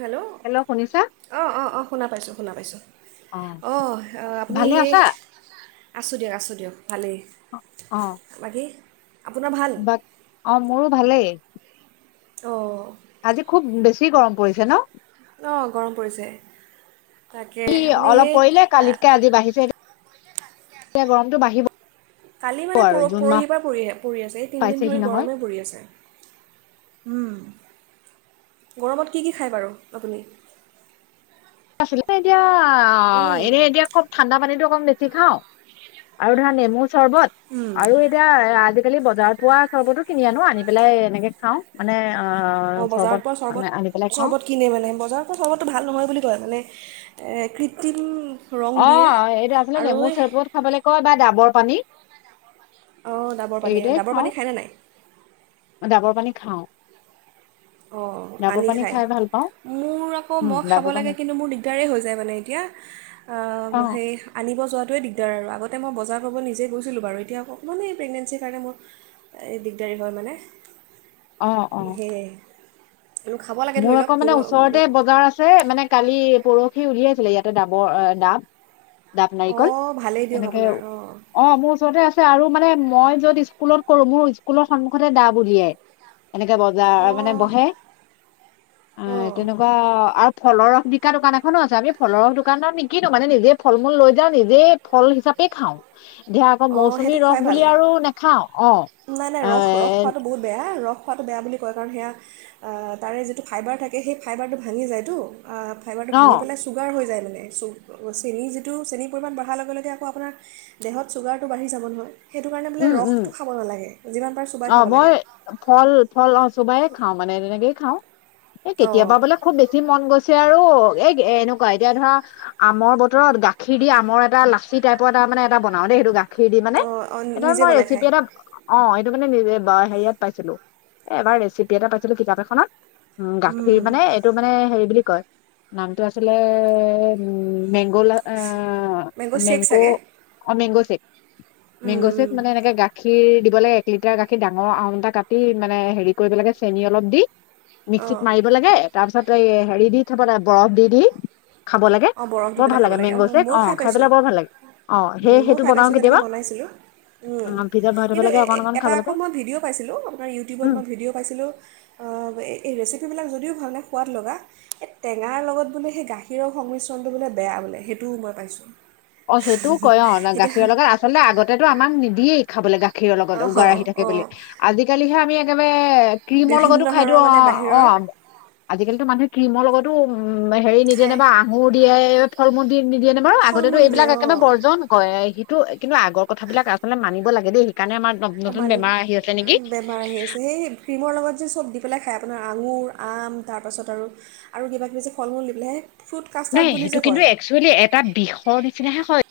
Hello hello শুনিছা অ' অ' অ' শুনা পাইছো শুনা পাইছো অ' আপুনি ভালে সেই আছা আছো দিয়ক আছো দিয়ক। ভালেই, বাকী? আপোনাৰ ভাল বা অ' মোৰো ভালেই। অহ আজি খুব বেছি গৰম পৰিছে ন? অ' গৰম পৰিছে। ই তাকেই আপুনি সেই এয়া গৰমতটো বাঢ়িব। কালি মানে আৰু পৰ জুন মাহ পৰহিৰ পৰা পৰি পৰি আছে এই তিনিদিন পাইছেহি ধৰি নহয় গৰমেই পৰি আছে। উম গৰমত কি কি খায় বাৰু আপুনি? আচলতে এতিয়া অ' অ' এনে এতিয়া খুব ঠাণ্ডা পানীতো বেছি খাও আৰু ধৰা নেমু চৰ্বত আৰু এতিয়া আ আজিকালি বজাৰত হোৱা চৰ্বতো কিনি আনো আনি পেলাই এনেকে খাও মানে অ অ' বজাৰত পোৱা মানে চৰ্বত আনি পেলাই খাওঁ চৰ্বত কিনে মানে বজাৰত পৰা চৰ্বতো ভাল নহয় বুলি কোৱা মানে কৃত্ৰিম ৰং দিয়ে অ' এইটো আচলতে আৰু নেমু এই চেৰপত খাবলৈ কয় বা ডাবৰ পানী অ' ডাবৰ পানী এইকেইটাই ডাবৰ খাওঁ পানী খায় নে নাই। ডাবৰ পানী খাও। অ' আনি খায় মোৰ আকৌ উম মই খাব ডাবৰ পানী লাগে কিন্তু মোৰ দিগদাৰেই হৈ যায় মানে এতিয়া অ সেই আনিব যোৱাটোৱেই দিগদাৰ আৰু আগত আগতে মই বজাৰ কৰিব নিজে গৈছিলো বাৰু এতিয়া অকণমান প্ৰেগনেঞ্চিৰ কাৰণে মোৰ দিগদাৰী হয় মানে। অ অ সেইয়াই। মোৰ আকৌ মানে ওচৰতে বজাৰ আছে, মানে কালি পৰ সি উলিয়াইছিলে ইয়াতে, ডাবৰ ডাব ডাব নাৰিকল, অঁ ভালেই দিয়ক এনেকে আপোনাৰ অঁ অ', মোৰ ওচৰতে আছ আৰু মানে মই য'ত স্কুলত কৰো, মোৰ স্কুলৰ সন্মুখতে ডাব উলিয়াই। এনেকে বজাৰ মানে অঁ বহে আই, অঁ তেনেকুৱা আৰু ফলৰ ৰস বিকা দোকান এখনো আছে। আমি ফলৰ ৰস দোকানত নিকিনো মানে, নিজে ফল মূল লৈ যাওঁ, নিজে ফল হিচাপে খাওঁ। ধিয়া আকৌ অঁ মৌচুমী সেইটো খুৱাই ৰস বুলি ভাল আৰু নাখাওঁ, নাই নাই অ', ৰস ৰস এ খোৱাটো বহুত বেয়া ৰস খোৱাটো বেয়া বুলি কয় কাৰণ সেয়া, তাৰে যিটো ফাইবাৰ থাকে, সেই ফাইবাৰটো ভাঙি যায়তু। আ, ফাইভাৰটো অ ভাঙি পেলাই ছুগাৰ হৈ যায় মানে। [unintelligible] চেনি যিটো, চেনিৰ পৰিমাণ বঢ়াৰ লগে লগে আকৌ আপোনাৰ দেহত চুগাৰটো বাঢ়ি যাব নহয়। সেইটো কাৰণে বোলে উম উম ৰসটো খাব নালাগে, যিমান পাৰে চোবাই খাব লাগে। চোবাইয়ে খাওঁ মানে, তেনেকেই খাওঁ। এ অঁ কেতিয়াবা বোলে খুব বেছি মন গৈছে আ আৰু, এ-এনেকুৱা এতিয়া ধৰা আমৰ বতৰত গাখীৰ দি আমৰ এটা লাচি টাইপৰ এটা মানে এটা বনাওঁ দেই, সেইটো গাখ [unintelligible] দি মানে। অঁ অঁ [unintelligible] নিজে মই বনাই ৰেচিপি খায় এটা [inaudible] অ', এইটো মানে নিজ বা হেৰিয়াত পাইছিলোঁ। এবাৰ ৰেচিপি এটা পাইছিলোঁ কিতাপ এখনত উ উম, গাখীৰ মানে এইটো মানে হেৰি বুলি কয় নামটো আছিলে এ উম মেংগ' লা অ' শ্বেক মেংগ', চাগে অ মেংগ' চেক। উম মেংগ'চেক উম, মানে এনেকে গাখীৰ দি [unintelligible] এক লিটাৰ গাখীৰ ডাঙৰ আম এটা কাটি, মানে হেৰি কৰিব লাগে, চেনি অলপ দি অঁ মিক্সিত মাৰিব লাগে তাৰ পিছত এই হেৰি দি থব লাগে, বৰফ দি দি খাব লাগে, অঁ বৰফ দি বৰ পেলাই ভাল খাব লাগে অঁ, মেংগ' চেক, ময়ো অ', খাই পাইছোঁ পেলাই বৰ ভাল লাগে। অ, সেই সেইটো বনাও কেতিয়াবা লোঁ। উ উম, ফ্ৰিজত ভৰাই থ'ব কিন্তু লাগে অকণ অকণ এটা খাব আকৌ লাগে মই ভিডিঅ' পাইছিলোঁ, আপোনাৰ ইউটিউবত উম মই ভিডিঅ' পাইছিলোঁ, অ' এই ৰেচিপিবিলাক যদিও [unintelligible] সোৱাদ লগা, এই টেঙাৰ লগত বোলো সেই গাখীৰৰ সংমিশ্ৰণটো বোলে বেয়া বোলে, সেইটোও মই পাইছোঁ। অ, সেইটোও কয় অ, এতিয়া গাখীৰৰ লগত আচলতে আগতেতো আমাক নিদিয়ে খাবলৈ গা খীৰৰ লগত, অঁ উগাৰ আহি থাকে অঁ বুলি। আজিকালিহে আমি [unintelligible] ক্ৰীমৰ বিভিন্ন লগতো খাই দিও ধৰণৰ মানে অ' অ' বাহিৰৰ আজিকালিটো মানুহে ক্ৰীমৰ লগতো উম হেৰি নিদিয়েনে খায় বা আঙুৰ দিয়াই। ফল মূল দি। নিদিয়ে নে বাৰু ফল আগতে মূল দিয়ে এইবিলাক একেবাৰে অঁ বৰ্জন কৰে। সেইটো কিন্তু আগৰ কথা বিলাক আচলতে মানিব লাগে দেই। সেইকাৰণে আমাৰ অ নতুন মালিম, বেমাৰ আহি আছে নেকি বেমাৰ আহি আছে, সেই ক্ৰীমৰ লগত যে চব দি পেলাই খাই আপোনাৰ আঙুৰ, আম তাৰপাছত আৰু আৰু কিবাকিবি যে ফল মূল দি পেলাইহে। নাই, সেইটো কিন্তু একচুৱেলি এটা বিষৰ নিচিনাহে হয়।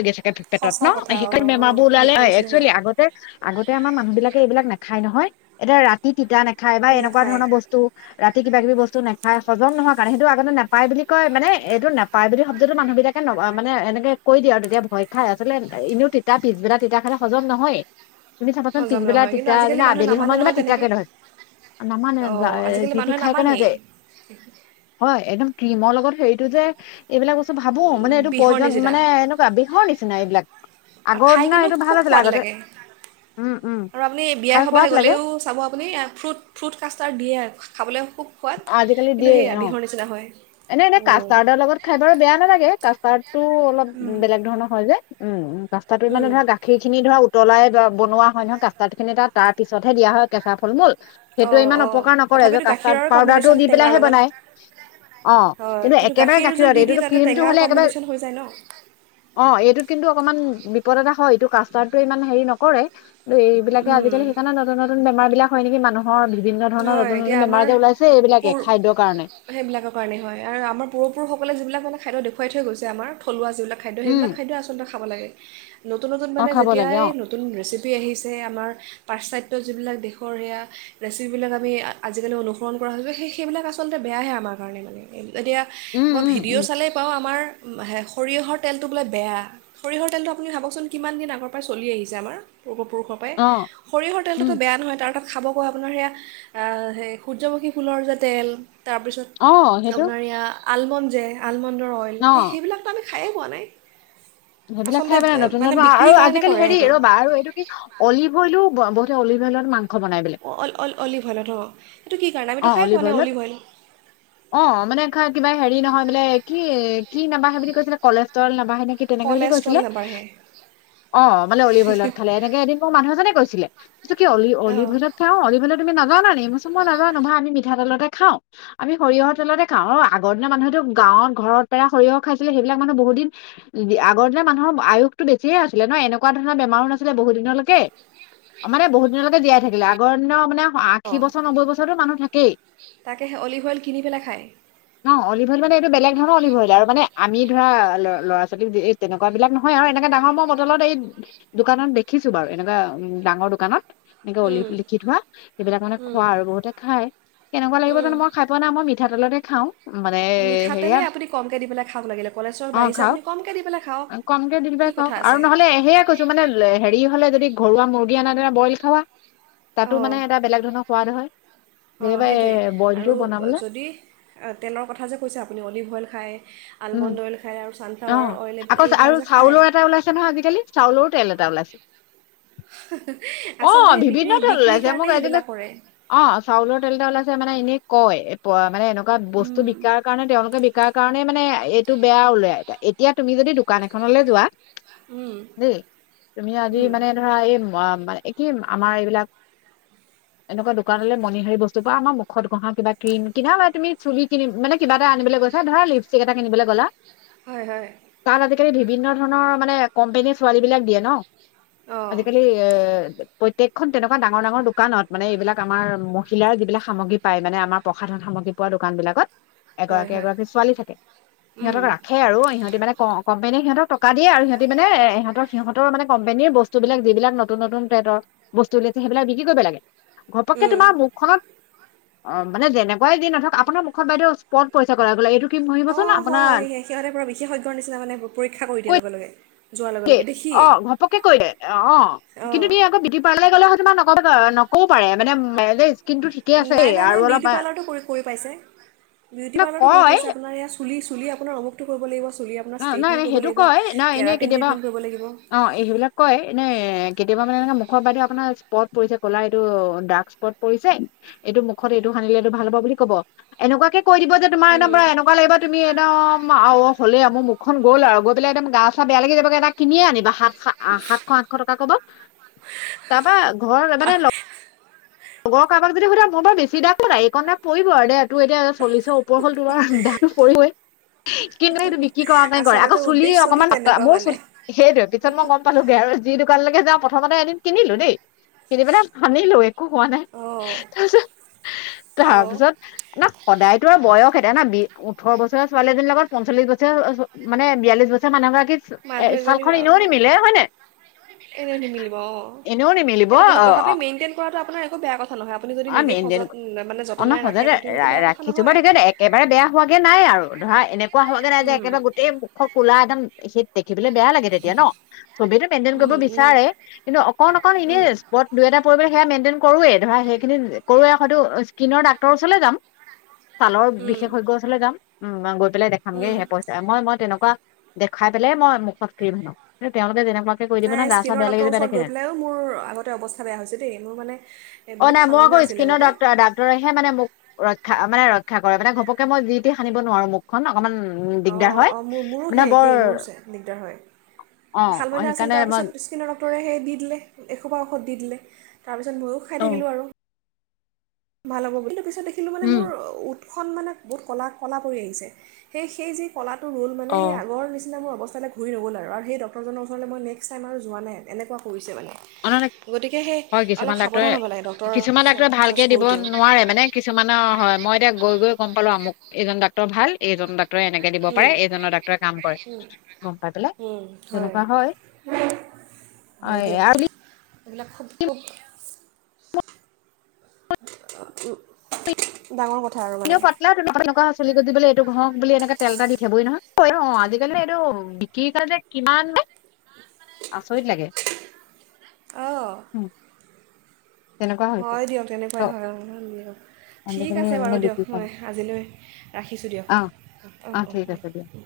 [unintelligible] পেটত সঁচা ন কথা সেইকাৰণে অঁ বেমাৰ অঁ বোৰ ওলালে বিষৰ নিচিনা হয় একচুৱেলি আগতে‌ আগতে আমাৰ মানুহ বিলাকে এই বিলাক ন খায় নহয়, এতিয়া ৰাতি তিতা নাখায় বা এনেকুৱা নাখায় ধৰণৰ বস্তু ৰাতি কিবা কিবি বস্তু নাখায়। হজম নোহোৱা কাৰণে সেইটো আগতে নাপায় বুলি কয় মানে, এইটো নাপায় বুলি শব্দটো মানুহ বিলাকে মানে এনেকে কৈ দিয়ে আৰু। এতিয়া ভয় খাই, আচলতে এ-এনেও তিতা পিছবেলা তিতা খালে হজম নহয়েই। তুমি চাবাচোন হজম পিছবেলা নহয় কিন্তু তিতয়া আজিকালি যোন মানুহে আবেলি নামানে সময়ত যেবা নহয় তেনেকৈ তিতাকে নহয় নামানে অঁ আজিকালি দি টি মানুহে খাই কাৰনেেহ নামানেই যায় হয় একদম ক্ৰীমৰ লগত হেৰিটো যে, এইবিলাক বস্ত ভাবো, মানে এইটো বিষৰ প্ৰয়োজন নিচিনা মানে এইটো বিহৰ নিচিনা এইবিলাক। আৰু খাই কিন্তু এইটো ভাল খুব আছিলে সোৱাদ আগতে লাগে, উম উম আৰু আপুনি খাই বিয়াই সভায়ে সোৱাদ লাগে গ'লেও, চাব আপুনি ফ্ৰুট ফ্ৰুট কাস্টাৰ্ড দিয়ে আৰু খাবলৈ খুব সোৱাদ, কিন্তু সেইয়া বিহৰ নিচিনা হয়। এনে-এনে উম কাষ্টাৰ্ডৰ লগত খাই বাৰু বেয়া নালাগে, কা পাৰ্ক টো, অলপ উম বেলেগ ধৰণৰ হয় যে। উম, উ। ৰাস্তাটো মানে উম ধৰা, গাখীৰ খিনি ধৰা উ উতলাই বনোৱা হয় নহয় কাস্টাৰ্ডখিনি তাত, তাৰ পিছতহে দিয়া হয় কেচা ফল মূল। সেইটোৱে অঁ ইমান অঁ অপকাৰ নকৰে যে, তথাপিতো কাষ্টাৰ্ড গাখীৰৰ পাউদাৰটো কম্বিনেশ্যন দি টেঙাৰ পেলাইহে লগত বনায়। অ' হয় কিন্তু একেবাৰে গাখীৰ যদি গাখীৰত দি দিয়ে এইটোতো তাতে ক্ৰীম টো টেঙাৰ হ'লে একেবাৰে, কম্বিনেশ্যন হৈ যায় ন অ' এইটোত কিন্তু অকমান বিপদ এটা হয়, এইটো কাস্টাৰ্ডটোৱে ইমান হেৰি নকৰে। এইবিলাকেজিকাল উম সেইকাৰণে নতুন নতুন বেমাৰিলাক হয় নেকি মানুহ? অ' বিভিন্ন ধৰণৰ হয় এতিয়া নতুন-নতুন আমাৰ বেমাৰ যে ওলাইছে পুৰ এইবিলাকে খাদ্যৰ কাৰণে। সেইবিলাকৰ কাৰণে হয় আৰু আমাৰ পূৰ্বপুৰুষসকলে যিবিলাক মানে খাদ্য দেখুৱাই থৈ গৈছে আমাৰ, থলুৱা যিবিলাক খাদ্য সেইবিলাক উম, খাদ্য আচলতে খা খাব লাগে। নতুন-নতুন অ', মানে খাব যেতিয়া লাগে এই অ', নতুন ৰেচিপি আহিছে আমাৰ পাশ্চাত্যৰ যিবিলাক দেশৰ সেয়া যিবিলাক আমি আজিকালি অনুসৰণ কৰা হৈ, সেই-সেইবিলাক আচলতে বেয়াহে আমাৰ কাৰণে। এতিয়া উম, মই উম, ভিডিঅ' উম, চালেই পাওঁ আমাৰ সৰিয়হৰ তেলটো বোলে বেয়া, সৰিয়হৰ তেলটো আপুনি ভাবকচোন কিমান দিন আগৰ পৰাই চলি আহিছে আমাৰ। পূৰ্বপুৰুষৰ পৰাই, অ', সৰিয়হৰ তেলটোতো উম, বেয়া নহয় তাৰ তাত খাব পোৱা আপোনাৰ সেয়া সেই সূৰ্যমুখী ফুলৰ যে তেল অ', তাৰপিছত সেইটো আপোনাৰ এইয়া আলমণ্ড যে আলমণ্ড [unintelligible] অ', সেইবিলাক মানুহে খায়ে পোৱা নাই। সেইবিলাক আচলতে খাই পেলাই মানে নতুন-নতুন বিক্ৰীৰ আৰু কাৰণে আজিকালি কৰে হেৰি সেইটো ৰ'বা আৰু এইটো কি অলিভইলও বহুত অলিভয়ল মা অ- অল- অল- অলিভইলট অ', এইটো কি? কাৰণে আমিতো অহ, খাই অলিভ পোৱা নাই অইলত অইল অহ, মানে কিবা হেৰি নহয় বোলে কি কি, কি নাবাঢ়ে বুলি কৈছিলে কলেষ্ট্ৰল নাবা বাঢ়ে নেকি তেনেকে বুলি কৈছিলে। কলেষ্ট্ৰল নাবাঢ়ে অহ, মানে অলিভ অইলত খালে এনেকে এদিন মোক মানুহ এজনে কৈছিলে। ছিলে এইতো কি অলি-অলিভ অঁ অইলত খাওঁ অলিভ অইলত তুমি নাজানা নেকি, মই কৈছোঁ মই নাজানোঁ। নহয় আমি মিঠা তেলতে খাওঁ। আমি সৰিয়হৰ তেলতে খাওঁ অহ, আগৰ দিনৰ মানুহেতো গাঁৱত ঘৰত পেৰা সৰিয়হ খাইছিলে, সেইবিলাক মানুহ বহুত দিন, আগৰ দিনৰ মানুহৰ আয়ুসটো বেছিহে আছিলে ন' এনেকুৱা ধৰণৰ বেমাৰো নাছিলে বহুত দিনলৈকে, মানে বহুত দিনলৈকে জীয়াই থাকিলে আগৰ দিনৰ মানে আশী অঁ বছৰ নব্বৈ বছৰ হেই টো মানুহ থাকেই, তাকে সেই অলিভ অইল কিনি পেলাই খায় ন' অলিভ অইল মানে এইটো বেলেগ ধৰণৰ অলিভ অইল আৰু মানে আমি ধৰা ল'ৰা-ছোৱালীক তেনেকুৱাবিলাক নহয় আৰু এনেকা ডাঙৰ মই বটলত এই দোকানত দেখিছোঁ বাৰু এনেকুৱা উম, ডাঙৰ দোকানত। এনেকে অলিভ লিখি কি থোৱা, সেইবিলাক মানে খোৱা আৰু বহুতে খাই কেনেকুৱা লাগিব জানোঁ মই খাই পোৱা নাই। মই মিঠাতেলতে খাওঁ। মানে হেয়া মিঠাতেলেই আপুনি কমকৈ দি পেলাই খাওক লাগিলে কলেষ্ট্ৰল অহ, বাঢ়িছে খাওঁ। আপুনি কমকৈ দি পেলাই খাওক কমকে দি কি পেলাই খাওঁ কথা আৰু আছে নহ'লে, সেয়া কৈছো মানে হেৰি হ'লে যদি ঘৰুৱা মূৰ্গি আনা দৰে ব্ৰইল খাৱা। তাতো মানে এটা বেলেগ ধৰণৰ সোৱাদ হয়। অহ, যেনিবা এ সেইটোৱে বইলটো আৰু বনাবলে যদি তেলৰ কথা যে কৈছে আপুনি অলিভ অইল খায়। [inaudible] উম আলমণ্ড অইল খায় আৰু ছানফ্লাৱাৰ অ', অইল এইবিলাক আকৌ চা এইবিলাক আৰু যে খায় চাউলৰ এটা ওলাইছে নহয় আজিকালি, চাউলৰ তেল এটা ওলাইছে। আচলতে অ' সেই বিভিন্ন বিক্ৰী তেল বিক্ৰীৰ ওলাইছে, কাৰণে মোক এজনী, সেইবিলাক কৰে অ', চাউলৰ তেল এটা ওলাইছে। [unintelligible] মানে এনেই কয়। বা মানে এনেকুৱা বস্তু উম, বিকাৰ কাৰণে তেওলোকে [inaudible] কাৰ কাৰণে মানে এইটো বেয়া ওলাই। এতিয়া তুমি যদি দোকান এখনলৈ যোৱা উম, দেই, তুমি আজি উম, মানে ধৰা এই মাম মানে একেই, আমাৰ এইবিলাক, এনেকুৱা দোকানলৈ মণিহাৰি বস্তুৰ পৰা আমাৰ মুখত ঘঁহা কিবা ক্ৰীম কিবা লয় তুমি চুলি কিনিম মানে কিবা এটা আনিবলৈ গৈছা ধৰা লিপষ্টিক এটা কিনিবলৈ গ'লা। হয় হয়। তাত বিভিন্ন ধৰণৰ মানে কম্পেনীৰ ছোৱালীবিলাক দিয়ে ন? অঁ আজিকালি ইয়ে প্ৰত্যেকখন তেনেকুৱা ডাঙৰ ডাঙৰ দোকানত, মানে এইবিলাক আমাৰ মহিলাৰ যিবিলাক সামগ্ৰী পায় মানে আমাৰ প্ৰসাধন সামগ্ৰী পোৱা দোকান বিলাকত। হয় এগৰাকী হয় এগৰাকী ছোৱালী থাকে, উম, সিহঁতক ৰাখে আৰু। ক কম্পেনীয়ে সিহঁতক টকা দিয়ে আৰু সিহঁতি মানে ইহঁতৰ সিহঁতৰ ও‌ মানে কম্পেনীৰ বস্তুবিলাক যিলাক নতুন নতুন ট্ৰেডৰ বস্তু ওলিয়াইছে, সেইবিলাক বিক্ৰী কৰিব লাগে। ঘপককে উম, তোমাৰ মুখখনত। অ' মানে যেনেকোৱাই যি, [unintelligible] আপোনাৰ মুখত বাইদেউ স্পট পৰিছে ক'লা ক'লা এইটো। কি মৰিবচোন অ', হয় আপোনাৰ হয়। সিহঁতে [unintelligible] বিশেষজ্ঞৰ নিচিনা মানে পৰীক্ষা কৰি কৈ দিয়ে লগে লগে। যোৱাৰ লগে লগে [unintelligible] দেখিয়ে অ' ঘপকে কৈ দিয়ে অ', অঁ তুমি আকৌ বিউটি পাৰ্লাৰলৈ গ'লা তোমাৰ [unintelligible] পাৰে মানে মেৰেজ নাই, নাই, নাই। বিউটি পাৰ্লাৰতো কৰি কৰি পাইছে, বিউটি মানে পাৰ্লাৰতো কৰি কয় পাইছে আপোনাৰ এয়া চুলি, চুলি আপোনাৰ অমুকটো কৰিব লাগিব চুলি আপোনাৰ অ' নাই ষ্ট্ৰেইটনিং নাই। কৰিব সেইটো লাগিব কয়, নই এনে কেৰাটিন কেতিয়াবা ট্ৰিটমেণ্ট কৰিব লাগিব অ' এই সেইবিলাক কয়, এনেই ইহ কেতিয়াবা মানে এনে মুখত বাইদ' আপোনাৰ স্পট পৰিছে ক'লা এইটো ডাৰ্ক স্পট পৰিছে, এইটো মুখত এইটো সানিলে এইটো ভাল হ'ব বুলি ক'ব। এনেকুৱাকে কৈ দিব যে তোমাৰ এদম উম, পুৰা এনেকুৱা লাগিব তুমি এদম আও হলে, গ'ল আৰু গৈ পেলাই এদম গা-চা বেয়া লাগি যাবগে, এটা কিনিয়ে আনিবা সাত সা-আ সাতশ, আঠশ টকা ক'ব তাৰপা ঘৰ [unintelligible] লগৰ কাৰোবাক যদি সুধে মোৰ বাৰু বেছি দাগ নাই, এইকণ দাগ পৰিব আৰু দে। তোৰ এতিয়া চল্লিছৰ ওপৰ হ'ল, তোমাৰ দাগ পৰিবই। কিন্ত এইটো বিক কি কৰানে কৰে। আকৌ আচলতে চুলি উদ্দেশ্যটো অকমান তেনেকুৱা মোৰ মানে চুলি - সেইটোৱে পিছত মই গম পালোগে আৰু। যি দোকানলৈকে যাওঁ। প্ৰথমতে এদিন কিনিলোঁ দেই কিনি পেলাই সানিলোঁ এ একো হোৱা নাই। অঁ তাৰ পিছত, তাৰ অঁ পিছত না সদায়তো আৰু বয়স এটা না বি ওঠৰ বছৰ ছোৱালীজনীৰ লগত পঞ্চল্লিশ বছৰীয়া অ' হ মানে বিয়াল্লিশ বছৰ মানুহ গৰাকী এ ছাল খন এনেও নিমিলে হয় নে? এনে নিমিলিব অ এনেও নিমিলিব এ তথা তথাপি মেইনটেইন কৰাতোঁ আপ কোনো একো বেয়া কথ অ মেইনটেইন অ ন ৰাখে সজৰে তেতিয়া ৰা সেইটো বেয়া কথা ৰাখিছো বাত নহয় এতিয়া একেবাৰে বেয়া হোৱাগে নাই আৰু ধৰা এনেপ কোৱা হয়াগে নাই যে উম একেবাৰে গোটেই মুখখন ক'লা একদম এসিতেক সেই বুলি বেয়া লাগে তেতিয়া ন চবেই তো মেইনটেইন কৰিব উম উম বিচাৰে, কিন্তু অকণ অকণ এনেই উম স্পট দুই এটা পৰিব থাকে সেয়া মেইনটেইন কৰোৱে ধৰা সেই কিন্তু, [unintelligible] সৈটো স্কিনৰ ডাক্তৰৰ ওচৰলৈ যাম ছালৰ উম বিশেষজ্ঞৰ ওচৰলৈ যাম [inaudible] [unintelligible] দেখাম গে উম [unintelligible] মই, মই তেনেকুৱা দেখাই পেলাই মই মুখত ক্ৰীম লওঁ। কিন্তু তেওঁলোকে যেনে নাই স্কিনৰ ডক্টৰৰ ওচৰত গৈ পেলাইও মোৰ আগতে অৱস্থা বেয়া হৈছে দেই, মোৰ মানে অ' বহুত নাই, মই শালমইনা আকৌ আছিলে স্কিনৰ আগতে ডাক্ত ডাক্তৰেহে মানে মোক ৰ‌ইখ খা মানে ৰক্ষা কৰে, মানে ঘপকে মই যি টি সানিব নোৱাৰো মুখখন, অকনমান অ', অ মোৰ মোৰো সেই একেই, মোৰো চেম, দিগদাৰ হয়। অ অ, শালমইনা আছিল, সেইকাৰণে মই তাৰপিছত স্কিনৰ ডক্টৰে সেই দি দিলে, এসোপা ঔষধ দি দিলে। তাৰপিছত ময়ো খাই অ থাকিলো আৰু ভাল হ'ব বুলি [unintelligible] দেখিলোঁ মানে মোৰ উম ওঁঠ খন মানে বহুত ক'লা ক'লা পৰি আহিছে, সেই সেই যি ক'লাত ৰ'ল মানে, অ সেই আগৰ নিচিনা মোৰ অৱচ পিছলে ঘূৰি নগ'ল আৰু। আৰ সেই ডক্তৰজনৰ ওচৰলৈ মই নেক্সট টাইম আৰু যোৱা নাই, এনেকুৱা কৰিছে মানে। ন গতিকে সেই হয় অলপ কিছুমান ডাক্তৰে সাৱধান হ'ব লাগে ডক্টৰৰ কিছুমান ডাক্তৰে ভালকে [unintelligible] দিব নোৱাৰে মানে কিছুমানৰ হয় মই এতিয়া গৈ গৈ গম পালো আমুক এইজন ডাক্তৰ ভাল এইজন ডাক কৰে এনেকে দিব পাৰে উম, এইজনৰ ডাক্টৰৰ কাম কৰে, গম পাই পেলাই তেনেকুৱা হয়, হয় [unintelligible] এইবিলাক খুব খুব উম, ডাঙৰ ক এনেও পাতলা [unintelligible] হৈছে। চুলি গজিবলৈ এইটো ঘঁহক বুলি এনেকে তেল এটা দি থ'বই নহয়, অ', আজিকালি এইটো বিক্ৰী কাৰণে কিমান আচৰিত লাগে। অ'। উম, তেনেকুৱা হৈছে হয় দিয়ক ত তেনেকুৱাই হয়, অ', দিয়ক ঠিক আজিকালি আছে বাৰু মানে দিয়ক, বিক্ৰী মই কাৰণে আজিলৈ ৰাখিছোঁ দিয়ক, অ অ', অ', ঠিক আছে দিয়া দিয়ক।